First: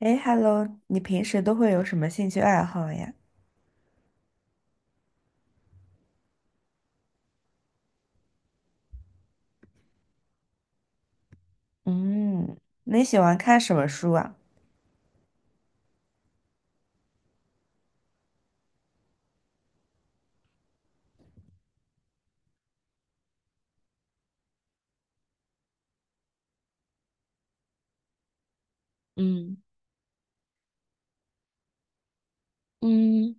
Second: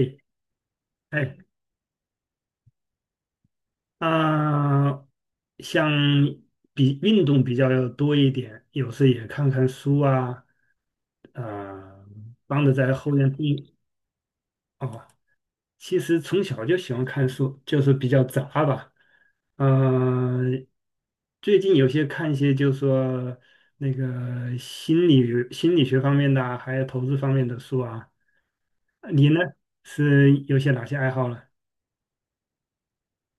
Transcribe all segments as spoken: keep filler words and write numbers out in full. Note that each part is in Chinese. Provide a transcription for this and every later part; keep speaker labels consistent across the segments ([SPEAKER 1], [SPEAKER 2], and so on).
[SPEAKER 1] 哎，Hello，你平
[SPEAKER 2] 哎，
[SPEAKER 1] 时都会有什么兴趣爱好呀？
[SPEAKER 2] 啊、像比运动比较多一点，有时也看看书啊，呃，
[SPEAKER 1] 嗯，
[SPEAKER 2] 帮着在
[SPEAKER 1] 那你
[SPEAKER 2] 后
[SPEAKER 1] 喜
[SPEAKER 2] 院
[SPEAKER 1] 欢
[SPEAKER 2] 种。
[SPEAKER 1] 看什么书啊？
[SPEAKER 2] 哦，其实从小就喜欢看书，就是比较杂吧。嗯、呃最近有些看一些，就是说那个心理心理学方面的啊，还有投资方面的书啊。你呢，
[SPEAKER 1] 嗯
[SPEAKER 2] 是有些哪些爱好呢？
[SPEAKER 1] 嗯，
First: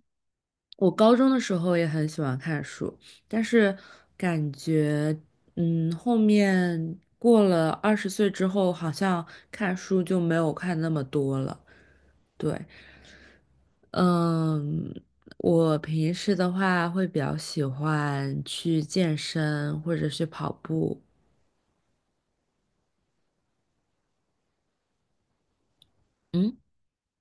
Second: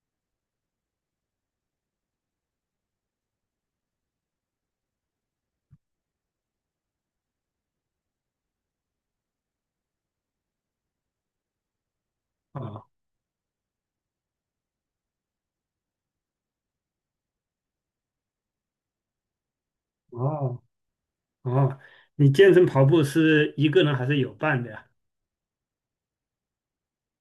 [SPEAKER 1] 我高中的时候也很喜欢看书，但是感觉嗯，后面过了二十岁之后，好像看书就没有看那么多了。对，
[SPEAKER 2] 啊，
[SPEAKER 1] 嗯，我平时的话会比较喜欢去健身或者去跑
[SPEAKER 2] 哦，
[SPEAKER 1] 步。
[SPEAKER 2] 哦，你健身跑步是一个人还是有伴的呀？
[SPEAKER 1] 嗯。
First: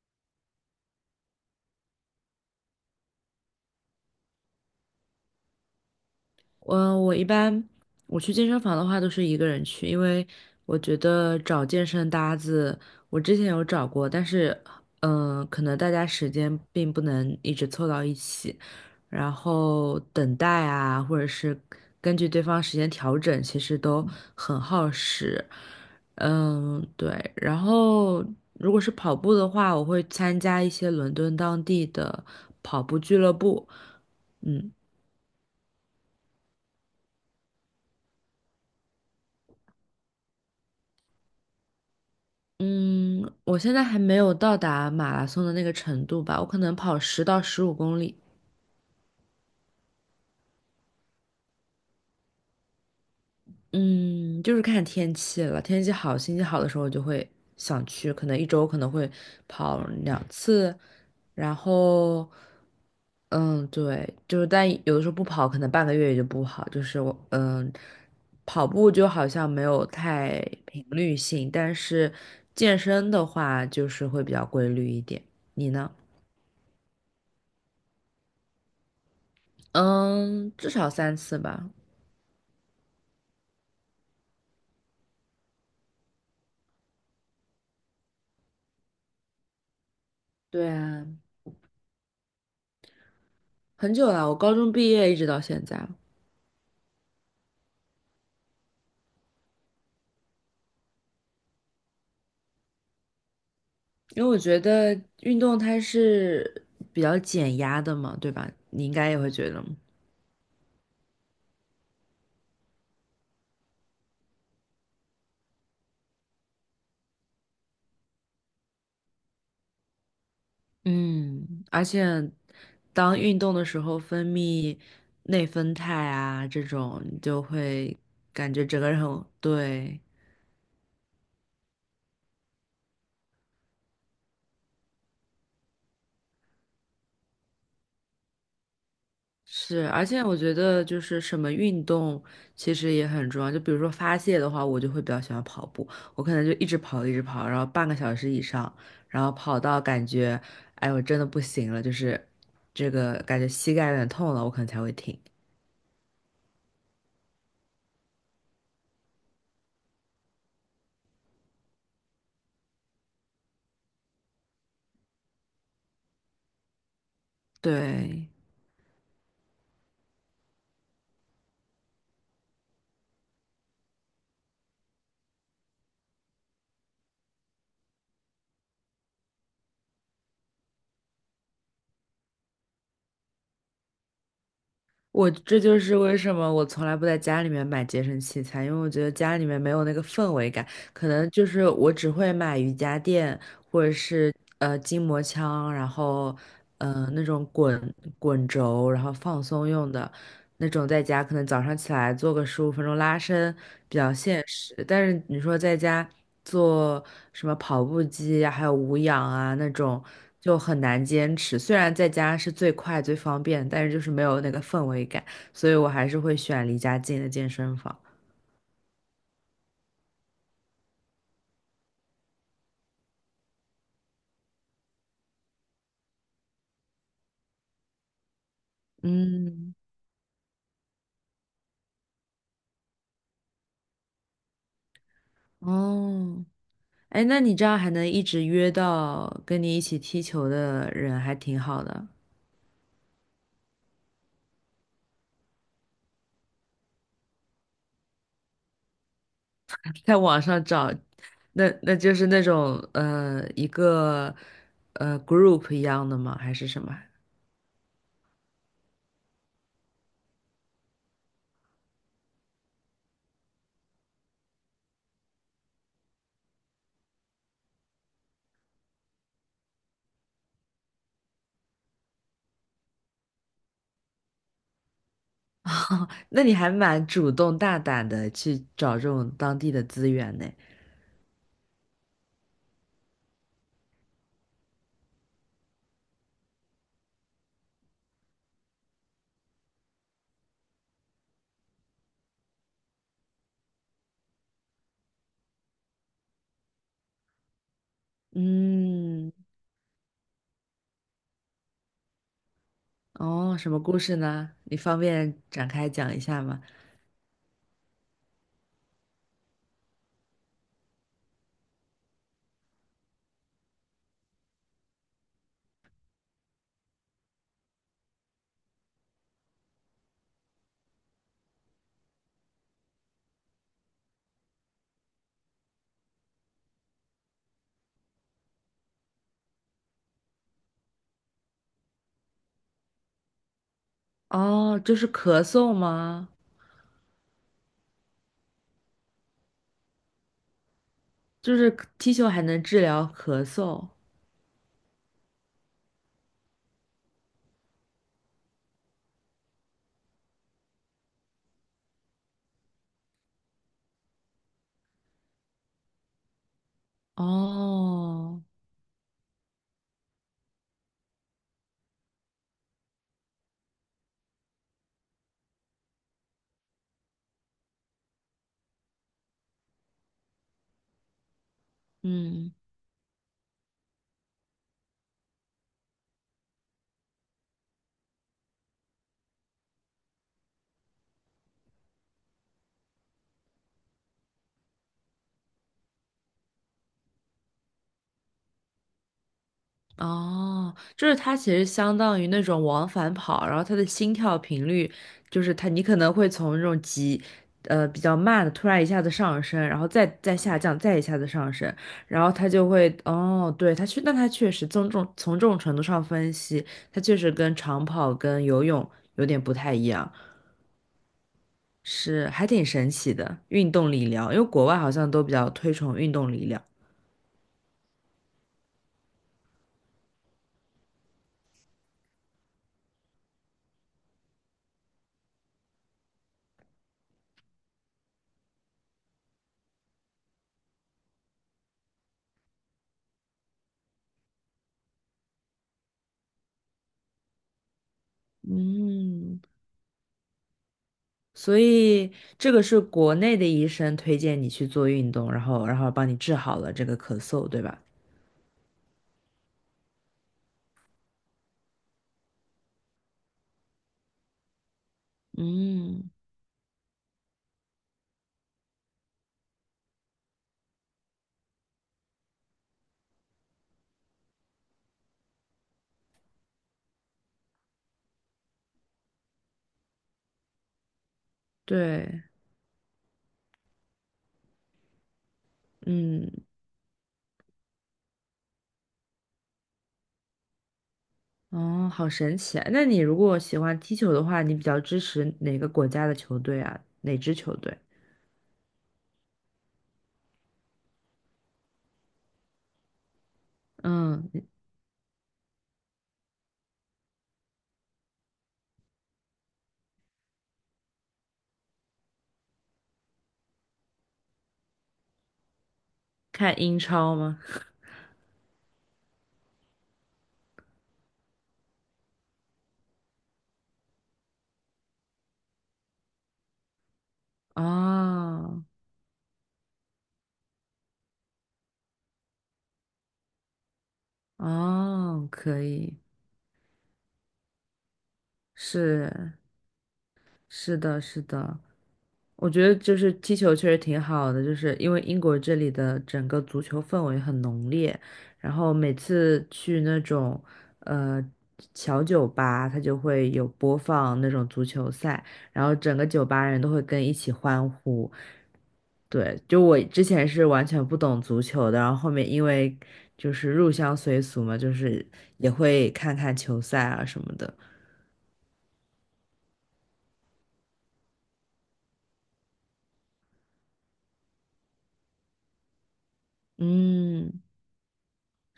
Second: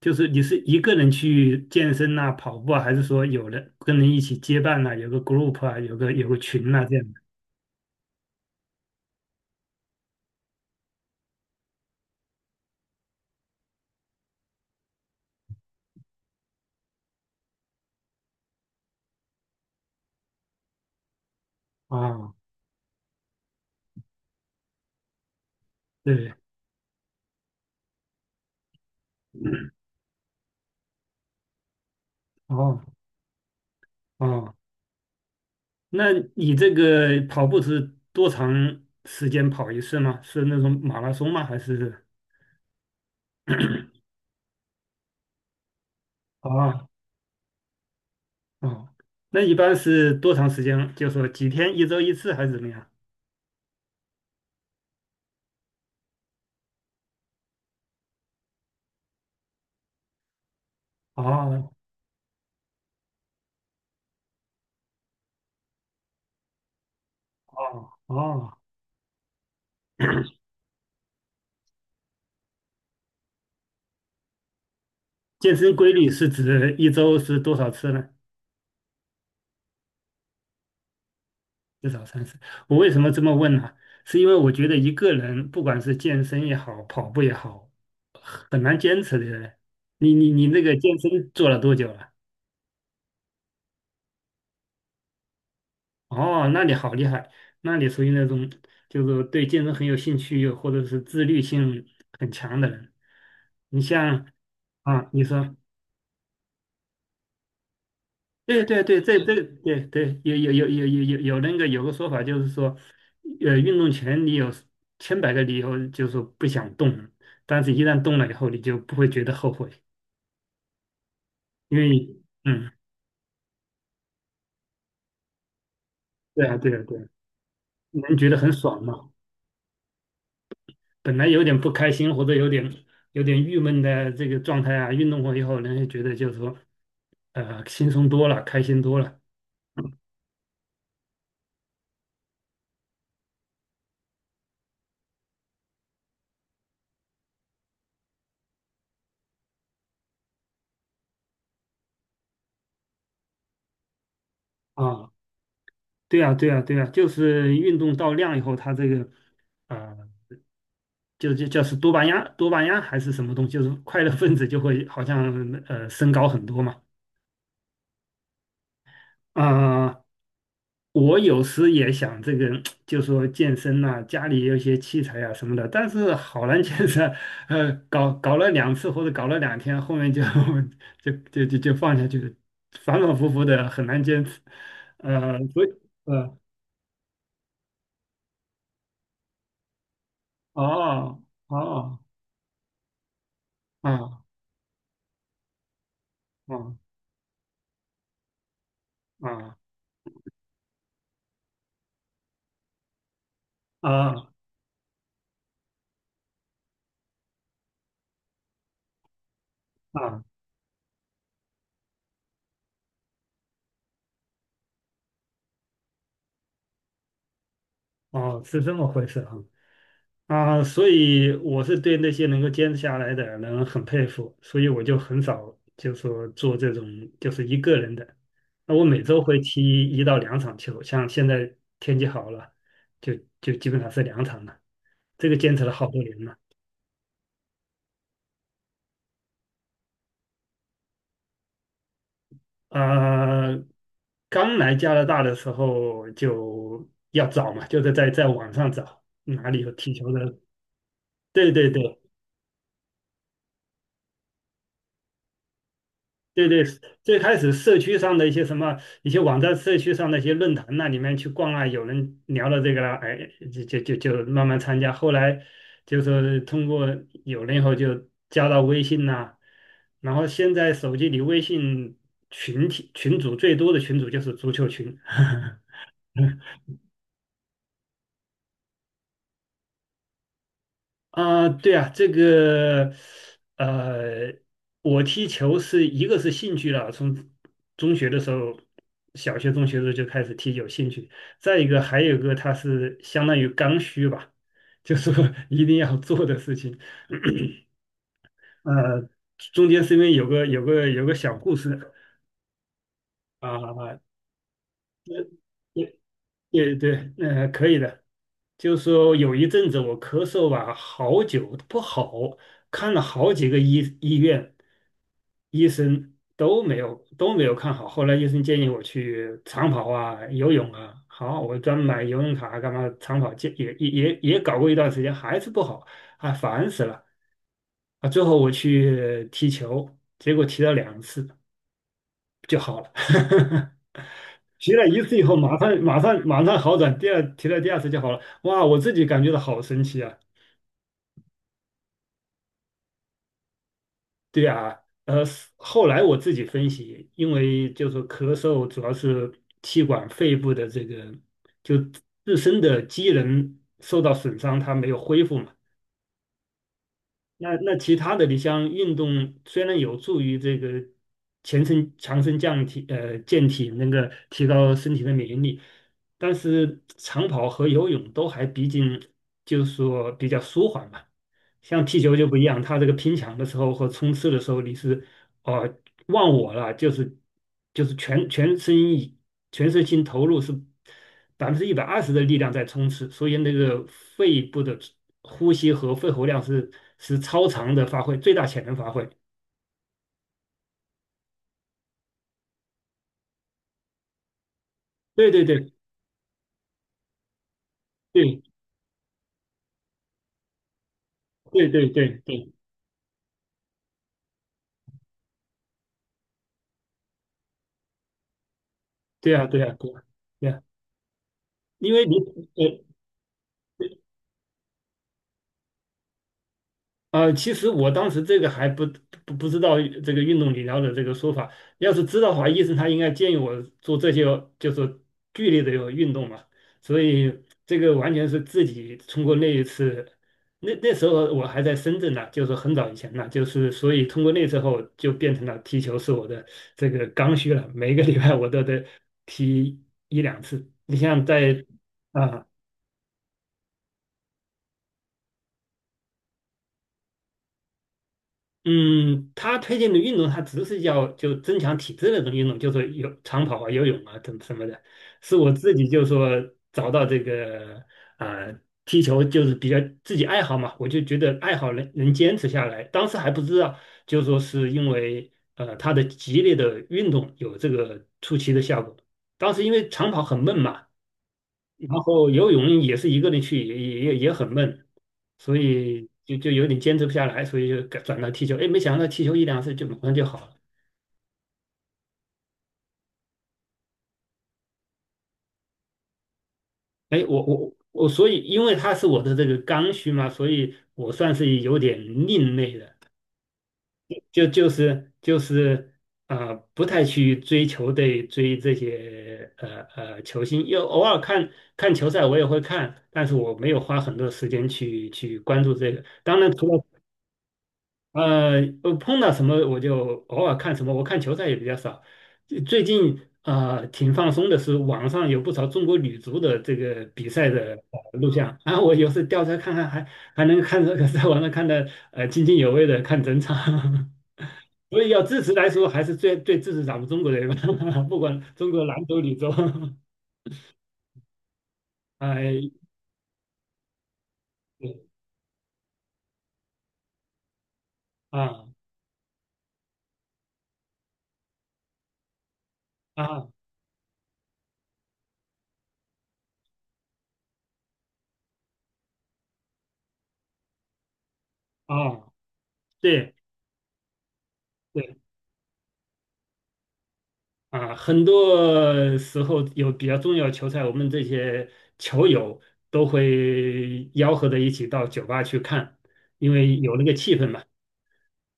[SPEAKER 2] 就是你是一个人去健身呐、跑步啊，还是说有人跟人一起结伴呐、有个 group 啊，有个有个群呐、这
[SPEAKER 1] 嗯，
[SPEAKER 2] 样
[SPEAKER 1] 我
[SPEAKER 2] 的？
[SPEAKER 1] 一般我去健身房的话都是一个人去，因为我觉得找健身搭子，我之前有找过，但是嗯、呃可能大家时间并不能一直凑到一起，然后等待啊，或者是根据
[SPEAKER 2] 啊，
[SPEAKER 1] 对方时间调整，其实都很耗时。
[SPEAKER 2] 对，
[SPEAKER 1] 嗯，对。然后如果是跑步的话，我会参加一些伦敦当地的
[SPEAKER 2] 哦
[SPEAKER 1] 跑步俱乐部。
[SPEAKER 2] 哦，
[SPEAKER 1] 嗯。
[SPEAKER 2] 那你这个跑步是多长时间跑一次吗？是那种马拉松吗？还是
[SPEAKER 1] 嗯，我现在还没有到达马拉松的那个程度吧，我可能
[SPEAKER 2] 啊
[SPEAKER 1] 跑十到十五公里。
[SPEAKER 2] 哦，那一般是多长时间？就说几天，一周一次还是怎么样？
[SPEAKER 1] 嗯，就是看天气了，天气好、心情好的时候，我就会想去，可能一周可能会跑两次，
[SPEAKER 2] 哦
[SPEAKER 1] 然后，嗯，对，就是但有的时候不跑，可能半个月也就不好。就是我，嗯，
[SPEAKER 2] 哦哦
[SPEAKER 1] 跑步就好像没有太频率性，但是健身的话就是会比较规律一点。
[SPEAKER 2] 健
[SPEAKER 1] 你
[SPEAKER 2] 身
[SPEAKER 1] 呢？
[SPEAKER 2] 规律是指一周是多少次呢？
[SPEAKER 1] 嗯，至少三次吧。
[SPEAKER 2] 至少三次。我为什么这么问呢？是因为我觉得一个人不管是健身也好，跑步也好，很难坚持的。你你你那
[SPEAKER 1] 对
[SPEAKER 2] 个健
[SPEAKER 1] 啊，
[SPEAKER 2] 身做了多久了？
[SPEAKER 1] 很久了，我高中毕业一直到现在，
[SPEAKER 2] 哦，那你好厉害，那你属于那种就是对健身很有兴趣，或者是自律性很强的人。你
[SPEAKER 1] 因
[SPEAKER 2] 像
[SPEAKER 1] 为我觉得
[SPEAKER 2] 啊，你
[SPEAKER 1] 运
[SPEAKER 2] 说
[SPEAKER 1] 动它是比较减压的嘛，对吧？
[SPEAKER 2] 对对
[SPEAKER 1] 你应
[SPEAKER 2] 对，
[SPEAKER 1] 该也
[SPEAKER 2] 这
[SPEAKER 1] 会
[SPEAKER 2] 这
[SPEAKER 1] 觉得，
[SPEAKER 2] 对对有有有有有有有那个有个说法就是说，呃，运动前你有千百个理由就是说不想动，但是一旦动了以后，你就不会觉得后悔，
[SPEAKER 1] 嗯，
[SPEAKER 2] 因
[SPEAKER 1] 而
[SPEAKER 2] 为
[SPEAKER 1] 且
[SPEAKER 2] 嗯，
[SPEAKER 1] 当运动的时候分泌内啡肽
[SPEAKER 2] 对
[SPEAKER 1] 啊，
[SPEAKER 2] 啊
[SPEAKER 1] 这
[SPEAKER 2] 对啊对
[SPEAKER 1] 种
[SPEAKER 2] 啊，
[SPEAKER 1] 你就会
[SPEAKER 2] 能觉得很
[SPEAKER 1] 感觉整
[SPEAKER 2] 爽
[SPEAKER 1] 个人
[SPEAKER 2] 嘛。
[SPEAKER 1] 很，对，
[SPEAKER 2] 本来有点不开心或者有点有点郁闷的这个状态啊，运动过以后，人家觉得就是说呃轻松多了，开心多了
[SPEAKER 1] 是，而且我觉得就是什么运动其实也很重要。就比如说发泄的话，我就会比较喜欢跑步，我可能就一直跑，一直跑，然后半个小时以上，然后跑到感觉，哎，我真的不行了，就是这个感觉膝盖有点痛了，我可能才会
[SPEAKER 2] 啊。
[SPEAKER 1] 停。
[SPEAKER 2] 对啊对啊对啊，就是运动到量以后，它这个。啊、就就就是多巴胺多巴胺还是什么东西，就是快乐分子就会好像呃升高很多嘛。
[SPEAKER 1] 对，
[SPEAKER 2] 啊、我有时也想这个，就说健身呐、家里也有一些器材啊什么的，但是好难坚持。呃，搞搞了两次或者搞了两天，后面就 就就就就放下去了，反反复复的很难坚持。
[SPEAKER 1] 我
[SPEAKER 2] 呃，
[SPEAKER 1] 这
[SPEAKER 2] 所以
[SPEAKER 1] 就是为什
[SPEAKER 2] 呃，
[SPEAKER 1] 么我从来不在家里面买健身器材，因为我觉得家里面没有那个氛围感，可
[SPEAKER 2] 哦
[SPEAKER 1] 能就是我
[SPEAKER 2] 哦
[SPEAKER 1] 只会买瑜伽垫或者
[SPEAKER 2] 啊
[SPEAKER 1] 是呃筋膜枪，然后
[SPEAKER 2] 啊
[SPEAKER 1] 呃那种滚滚轴，然后放
[SPEAKER 2] 啊
[SPEAKER 1] 松用的。那种在家可能早上起来做个十五分钟拉伸比较
[SPEAKER 2] 啊
[SPEAKER 1] 现实，但是你说在家做什么跑步机呀，还有无氧啊那种
[SPEAKER 2] 啊
[SPEAKER 1] 就很难坚持。虽然在家是最快最方便，但是就是没有那个氛围感，所以我还是会选离家近的健身房。
[SPEAKER 2] 哦，是这么回事啊。啊，所以我是对那些能够坚持下来的人很佩服，所以我就很少就说做这种就是一个人的。那我每周会
[SPEAKER 1] 嗯，
[SPEAKER 2] 踢一到两场球，像现在天气好了，就就基本上是两场了。这个坚持了好多年了。
[SPEAKER 1] 哦，哎，那你这样还能一直约到跟你一起踢球的人，还挺好的。
[SPEAKER 2] 啊，刚来加拿大的时候就要找嘛，就是在在网上找哪里有踢球
[SPEAKER 1] 在
[SPEAKER 2] 的。
[SPEAKER 1] 网上找，
[SPEAKER 2] 对
[SPEAKER 1] 那
[SPEAKER 2] 对
[SPEAKER 1] 那
[SPEAKER 2] 对，
[SPEAKER 1] 就是那种呃一个呃 group 一样的吗？
[SPEAKER 2] 对
[SPEAKER 1] 还
[SPEAKER 2] 对，
[SPEAKER 1] 是什么？
[SPEAKER 2] 最开始社区上的一些什么一些网站、社区上的一些论坛那里面去逛啊，有人聊了这个了，哎，就就就就慢慢参加。后来就是通过有了以后就加到微信呐、然后现在手机里微信群体群组最多的群组就是足球群，
[SPEAKER 1] 哦，那你还蛮主动大胆的去找这种当地的资源呢。
[SPEAKER 2] 啊，对啊，这个，呃，我踢球是一个是兴趣了，从中学的时候，小学、中学的时候就开始踢，有兴趣。再一个，还有一个，它是相当于刚需吧，就是说 一定要做的事情。呃，
[SPEAKER 1] 嗯，
[SPEAKER 2] 中间是因为有个有个有个小故事
[SPEAKER 1] 哦，什么故
[SPEAKER 2] 啊，
[SPEAKER 1] 事呢？你方便展开
[SPEAKER 2] 对
[SPEAKER 1] 讲一下吗？
[SPEAKER 2] 对对，呃，可以的。就说有一阵子我咳嗽吧，好久不好，看了好几个医医院，医生都没有都没有看好。后来医生建议我去长跑啊、游泳啊。好，我专门买游泳卡干嘛？长跑健也也也也搞过一段时间，还是不好，啊，烦死了啊！最后我去踢球，结果踢了两次就好了。提
[SPEAKER 1] 哦，
[SPEAKER 2] 了
[SPEAKER 1] 就
[SPEAKER 2] 一
[SPEAKER 1] 是
[SPEAKER 2] 次以后，
[SPEAKER 1] 咳
[SPEAKER 2] 马
[SPEAKER 1] 嗽
[SPEAKER 2] 上马上
[SPEAKER 1] 吗？
[SPEAKER 2] 马上好转，第二踢了第二次就好了。哇，我自己感觉到好神奇啊！
[SPEAKER 1] 就是踢球还能治疗咳嗽？
[SPEAKER 2] 对啊，呃，后来我自己分析，因为就是咳嗽主要是气管肺部的这个就自身的机能受到损伤，它没有恢复嘛。那那其他的，你
[SPEAKER 1] 哦，
[SPEAKER 2] 像运动，虽然有助于这个全身强身降体，呃，健体，那个提高身体的免疫力，但是长跑和游泳都还毕竟就是说比较舒缓嘛。像踢球就不一
[SPEAKER 1] 嗯。
[SPEAKER 2] 样，它这个拼抢的时候和冲刺的时候，你是哦，忘我了，就是就是全全身以全身心投入是百分之一百二十的力量在冲刺，所以那个肺部的呼吸和肺活量是是超常的发挥，最大潜能发挥。
[SPEAKER 1] 哦，就是它其实相当于那种往返跑，然后它的心跳频率
[SPEAKER 2] 对
[SPEAKER 1] 就
[SPEAKER 2] 对
[SPEAKER 1] 是它，
[SPEAKER 2] 对
[SPEAKER 1] 你可能会从那种急，呃，比较
[SPEAKER 2] 对
[SPEAKER 1] 慢的突然一下子上升，然后再再下降，再一下子上
[SPEAKER 2] 对
[SPEAKER 1] 升，
[SPEAKER 2] 对对
[SPEAKER 1] 然后它
[SPEAKER 2] 对
[SPEAKER 1] 就会，哦，对，它确，但它确实从重从这种程度上分析，它确实跟长跑跟游泳有
[SPEAKER 2] 对
[SPEAKER 1] 点
[SPEAKER 2] 啊
[SPEAKER 1] 不
[SPEAKER 2] 对啊
[SPEAKER 1] 太一
[SPEAKER 2] 对啊
[SPEAKER 1] 样，
[SPEAKER 2] 对啊，因为你
[SPEAKER 1] 是还挺
[SPEAKER 2] 呃。
[SPEAKER 1] 神奇的运动理疗，因为国外好像都比较推崇运动理疗。
[SPEAKER 2] 呃，其实我当时这个还不不不知道这个运动理疗的这个说法。要是知道的话，医生他应该建议我做这些就是剧烈的运动嘛。所以这个完全是自己通过那一次，那那时候我还在深圳呢，就是很早以前呢，就是所以通过那时候就变成了踢球是我的这个刚需了，每个礼拜我都得
[SPEAKER 1] 嗯，
[SPEAKER 2] 踢一两次。你像
[SPEAKER 1] 所
[SPEAKER 2] 在
[SPEAKER 1] 以
[SPEAKER 2] 啊。
[SPEAKER 1] 这个是国内的医生推荐你去做运动，然后然后帮你治好了这个咳嗽，对吧？
[SPEAKER 2] 嗯，他推荐的运动，他只是要就增强体质那种运动，就是有长跑啊、游泳啊等什么的。是我自己就
[SPEAKER 1] 嗯，
[SPEAKER 2] 说找到这个啊、踢球就是比较自己爱好嘛，我就觉得爱好能能坚持下来。当时还不知道，就说是因为呃他的激烈的运动有这个出奇的效果。当时因为长跑很闷嘛，然
[SPEAKER 1] 对，
[SPEAKER 2] 后游泳也是一个人去，也也也也很闷，所以
[SPEAKER 1] 嗯，
[SPEAKER 2] 就就有点坚持不下来，所以就改转到踢球。哎，没想到踢球一两次就马上就好了。
[SPEAKER 1] 哦，好神奇啊！那你如果喜欢踢球的话，你比较支持哪个国家的球队啊？哪
[SPEAKER 2] 哎，
[SPEAKER 1] 支
[SPEAKER 2] 我
[SPEAKER 1] 球
[SPEAKER 2] 我
[SPEAKER 1] 队？
[SPEAKER 2] 我，所以因为他是我的这个刚需嘛，所以我算是有点另类的，
[SPEAKER 1] 嗯，
[SPEAKER 2] 就
[SPEAKER 1] 你
[SPEAKER 2] 就是就是啊、呃不太去追求对追这些呃呃球星，又偶尔看看球赛我也会看，但是我没有花很多时间去去关注这个。当然，
[SPEAKER 1] 看
[SPEAKER 2] 除
[SPEAKER 1] 英
[SPEAKER 2] 了
[SPEAKER 1] 超吗？
[SPEAKER 2] 呃，呃碰到什么我就偶尔看什么，我看球赛也比较少。最最近啊、呃挺放松的是，网上有不少中国女足的这个比赛的呃录像，
[SPEAKER 1] 哦，
[SPEAKER 2] 然后我有时调出来看看还，还能看这个 在网上看的呃津津有味的看整场。所以要
[SPEAKER 1] 哦，
[SPEAKER 2] 支持
[SPEAKER 1] 可
[SPEAKER 2] 来说，
[SPEAKER 1] 以，
[SPEAKER 2] 还是最最支持咱们中国人吧，不管中国男足、女
[SPEAKER 1] 是，
[SPEAKER 2] 足，
[SPEAKER 1] 是的，是的。我觉
[SPEAKER 2] 哎，
[SPEAKER 1] 得就是踢球确实挺好的，就是因为
[SPEAKER 2] 对
[SPEAKER 1] 英国这里的整个足球氛围很浓烈，然
[SPEAKER 2] 啊
[SPEAKER 1] 后每次去那种呃小酒吧，它就会
[SPEAKER 2] 啊
[SPEAKER 1] 有播放那种足球赛，然后整个酒吧人都会跟一起欢呼。对，就我之前是完全不懂足球的，然后后
[SPEAKER 2] 啊，
[SPEAKER 1] 面因为就
[SPEAKER 2] 对。
[SPEAKER 1] 是入乡随俗嘛，就是
[SPEAKER 2] 对
[SPEAKER 1] 也会看看球赛啊什么的。
[SPEAKER 2] 啊，很多时候有比较重要的球赛，我们这些球友都会吆喝着一起到酒吧去看，因为有那个气
[SPEAKER 1] 嗯，
[SPEAKER 2] 氛嘛。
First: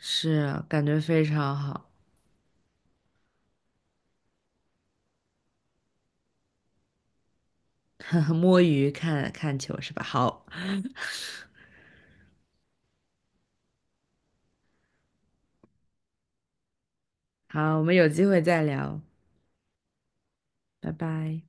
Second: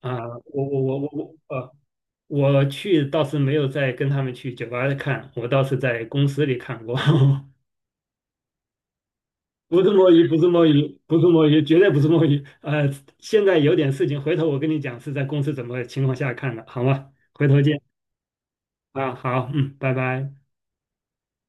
[SPEAKER 2] 啊，我
[SPEAKER 1] 感
[SPEAKER 2] 我
[SPEAKER 1] 觉
[SPEAKER 2] 我
[SPEAKER 1] 非
[SPEAKER 2] 我我
[SPEAKER 1] 常
[SPEAKER 2] 呃，
[SPEAKER 1] 好。
[SPEAKER 2] 我去倒是没有再跟他们去酒吧看，我倒是在公司里看过。
[SPEAKER 1] 摸鱼看看球
[SPEAKER 2] 不是
[SPEAKER 1] 是吧？
[SPEAKER 2] 摸鱼，不是
[SPEAKER 1] 好，
[SPEAKER 2] 摸鱼，不是摸鱼，绝对不是摸鱼。呃，现在有点事情，回头我跟你讲是在公司怎么情况下看的，好吗？回头
[SPEAKER 1] 好，
[SPEAKER 2] 见
[SPEAKER 1] 我们有机会再聊，
[SPEAKER 2] 啊，好，嗯，拜拜。
[SPEAKER 1] 拜拜。